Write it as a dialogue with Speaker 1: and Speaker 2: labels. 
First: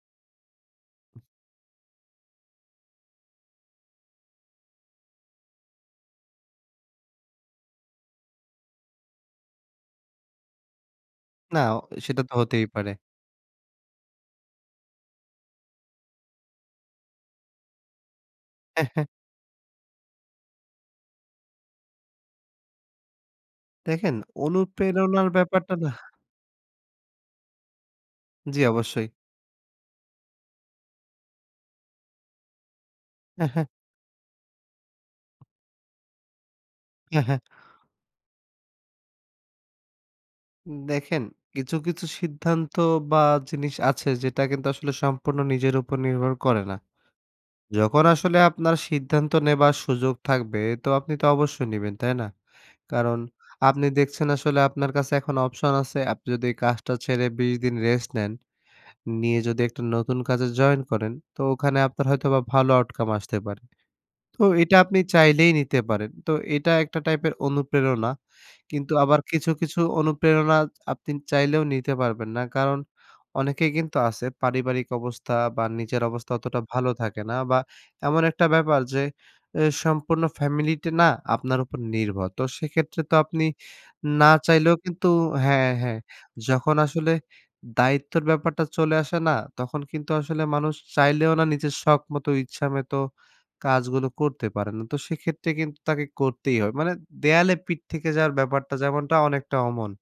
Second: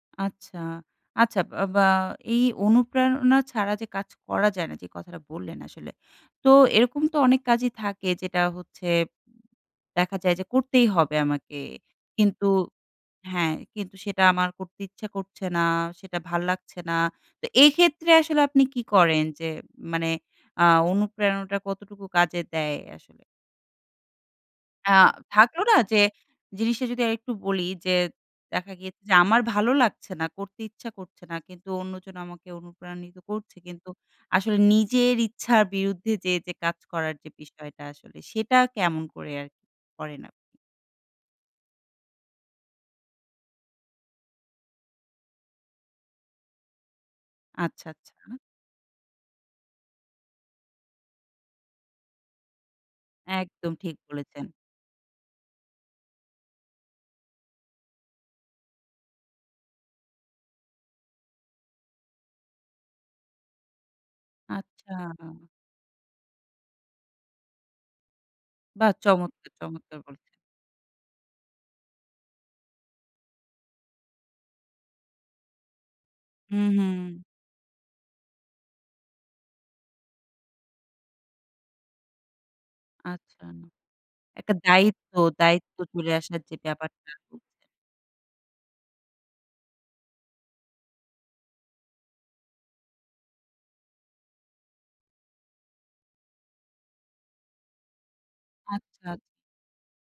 Speaker 1: আচ্ছা, আচ্ছা। বা বা এই অনুপ্রেরণা ছাড়া যে কাজ করা যায় না, যে কথাটা বললেন আসলে। তো এরকম তো অনেক কাজই থাকে যেটা হচ্ছে, দেখা যায় যে করতেই হবে আমাকে।
Speaker 2: না, অ সেটা তো
Speaker 1: কিন্তু
Speaker 2: হতেই পারে।
Speaker 1: হ্যাঁ, কিন্তু সেটা আমার করতে ইচ্ছা করছে না, সেটা ভাল লাগছে না। তো এক্ষেত্রে আসলে আপনি কি
Speaker 2: হ্যাঁ, হ্যাঁ।
Speaker 1: করেন? যে মানে আ অনুপ্রেরণাটা কতটুকু কাজে দেয় আসলে?
Speaker 2: দেখেন
Speaker 1: আ
Speaker 2: অনুপ্রেরণার
Speaker 1: থাকলো
Speaker 2: ব্যাপারটা
Speaker 1: না?
Speaker 2: নাহ
Speaker 1: যে জিনিসটা, যদি আরেকটু বলি যে,
Speaker 2: জি,
Speaker 1: দেখা গিয়েছে
Speaker 2: অবশ্যই।
Speaker 1: যে আমার ভালো লাগছে না। করতে ইচ্ছা করছে না। কিন্তু অন্যজন আমাকে অনুপ্রাণিত
Speaker 2: হ্যাঁ,
Speaker 1: করছে।
Speaker 2: হ্যাঁ।
Speaker 1: কিন্তু আসলে নিজের ইচ্ছার বিরুদ্ধে যে যে কাজ করার
Speaker 2: হ্যাঁ,
Speaker 1: যে
Speaker 2: হ্যাঁ।
Speaker 1: বিষয়টা, আসলে সেটা কেমন করে আরকি করে আপনি?
Speaker 2: উম দেখেন কিছু, কিছু সিদ্ধান্ত বা, জিনিস আছে, যেটা কিন্তু আসলে সম্পূর্ণ নিজের উপর নির্ভর করে না।
Speaker 1: আচ্ছা,
Speaker 2: যখন
Speaker 1: আচ্ছা।
Speaker 2: আসলে আপনার সিদ্ধান্ত নেবার সুযোগ থাকবে, তো আপনি তো অবশ্যই নিবেন, তাই না? কারণ,
Speaker 1: একদম
Speaker 2: আপনি
Speaker 1: ঠিক
Speaker 2: দেখছেন
Speaker 1: বলেছেন।
Speaker 2: আসলে আপনার কাছে এখন অপশন আছে। আপনি যদি কাজটা ছেড়ে ২০ দিন রেস্ট নেন। নিয়ে যদি একটা নতুন কাজে জয়েন করেন, তো ওখানে আপনার হয়তো ভালো আউটকাম আসতে পারে। তো এটা
Speaker 1: আচ্ছা।
Speaker 2: আপনি চাইলেই নিতে পারেন। তো এটা একটা টাইপের অনুপ্রেরণা।
Speaker 1: বাহ!
Speaker 2: কিন্তু আবার কিছু,
Speaker 1: চমৎকার
Speaker 2: কিছু
Speaker 1: চমৎকার বলেছেন।
Speaker 2: অনুপ্রেরণা এচ আপনি চাইলেও নিতে পারবেন না। কারণ অনেকেই কিন্তু আছে পারিবারিক অবস্থা বা, নিজের অবস্থা
Speaker 1: হু,
Speaker 2: অতটা
Speaker 1: হু।
Speaker 2: ভালো থাকে না বা, এমন একটা ব্যাপার যে, এ সম্পূর্ণ ফ্যামিলিটা না আপনার উপর নির্ভর। তো সেক্ষেত্রে তো
Speaker 1: আচ্ছা।
Speaker 2: আপনি না
Speaker 1: একটা
Speaker 2: চাইলেও কিন্তু
Speaker 1: দায়িত্ব
Speaker 2: হ্যাঁ,
Speaker 1: দায়িত্ব
Speaker 2: হ্যাঁ।
Speaker 1: চলে আসার যে
Speaker 2: যখন
Speaker 1: ব্যাপারটা।
Speaker 2: আসলে দায়িত্বের ব্যাপারটা চলে আসে না, তখন কিন্তু আসলে মানুষ চাইলেও না নিজের শখমতো, ইচ্ছামতো কাজগুলো করতে পারে না। তো সেক্ষেত্রে কিন্তু তাকে করতেই হয়। মানে দেয়ালে পিঠ থেকে যাওয়ার ব্যাপারটা
Speaker 1: আচ্ছা।
Speaker 2: যেমনটা, অনেকটা অমন।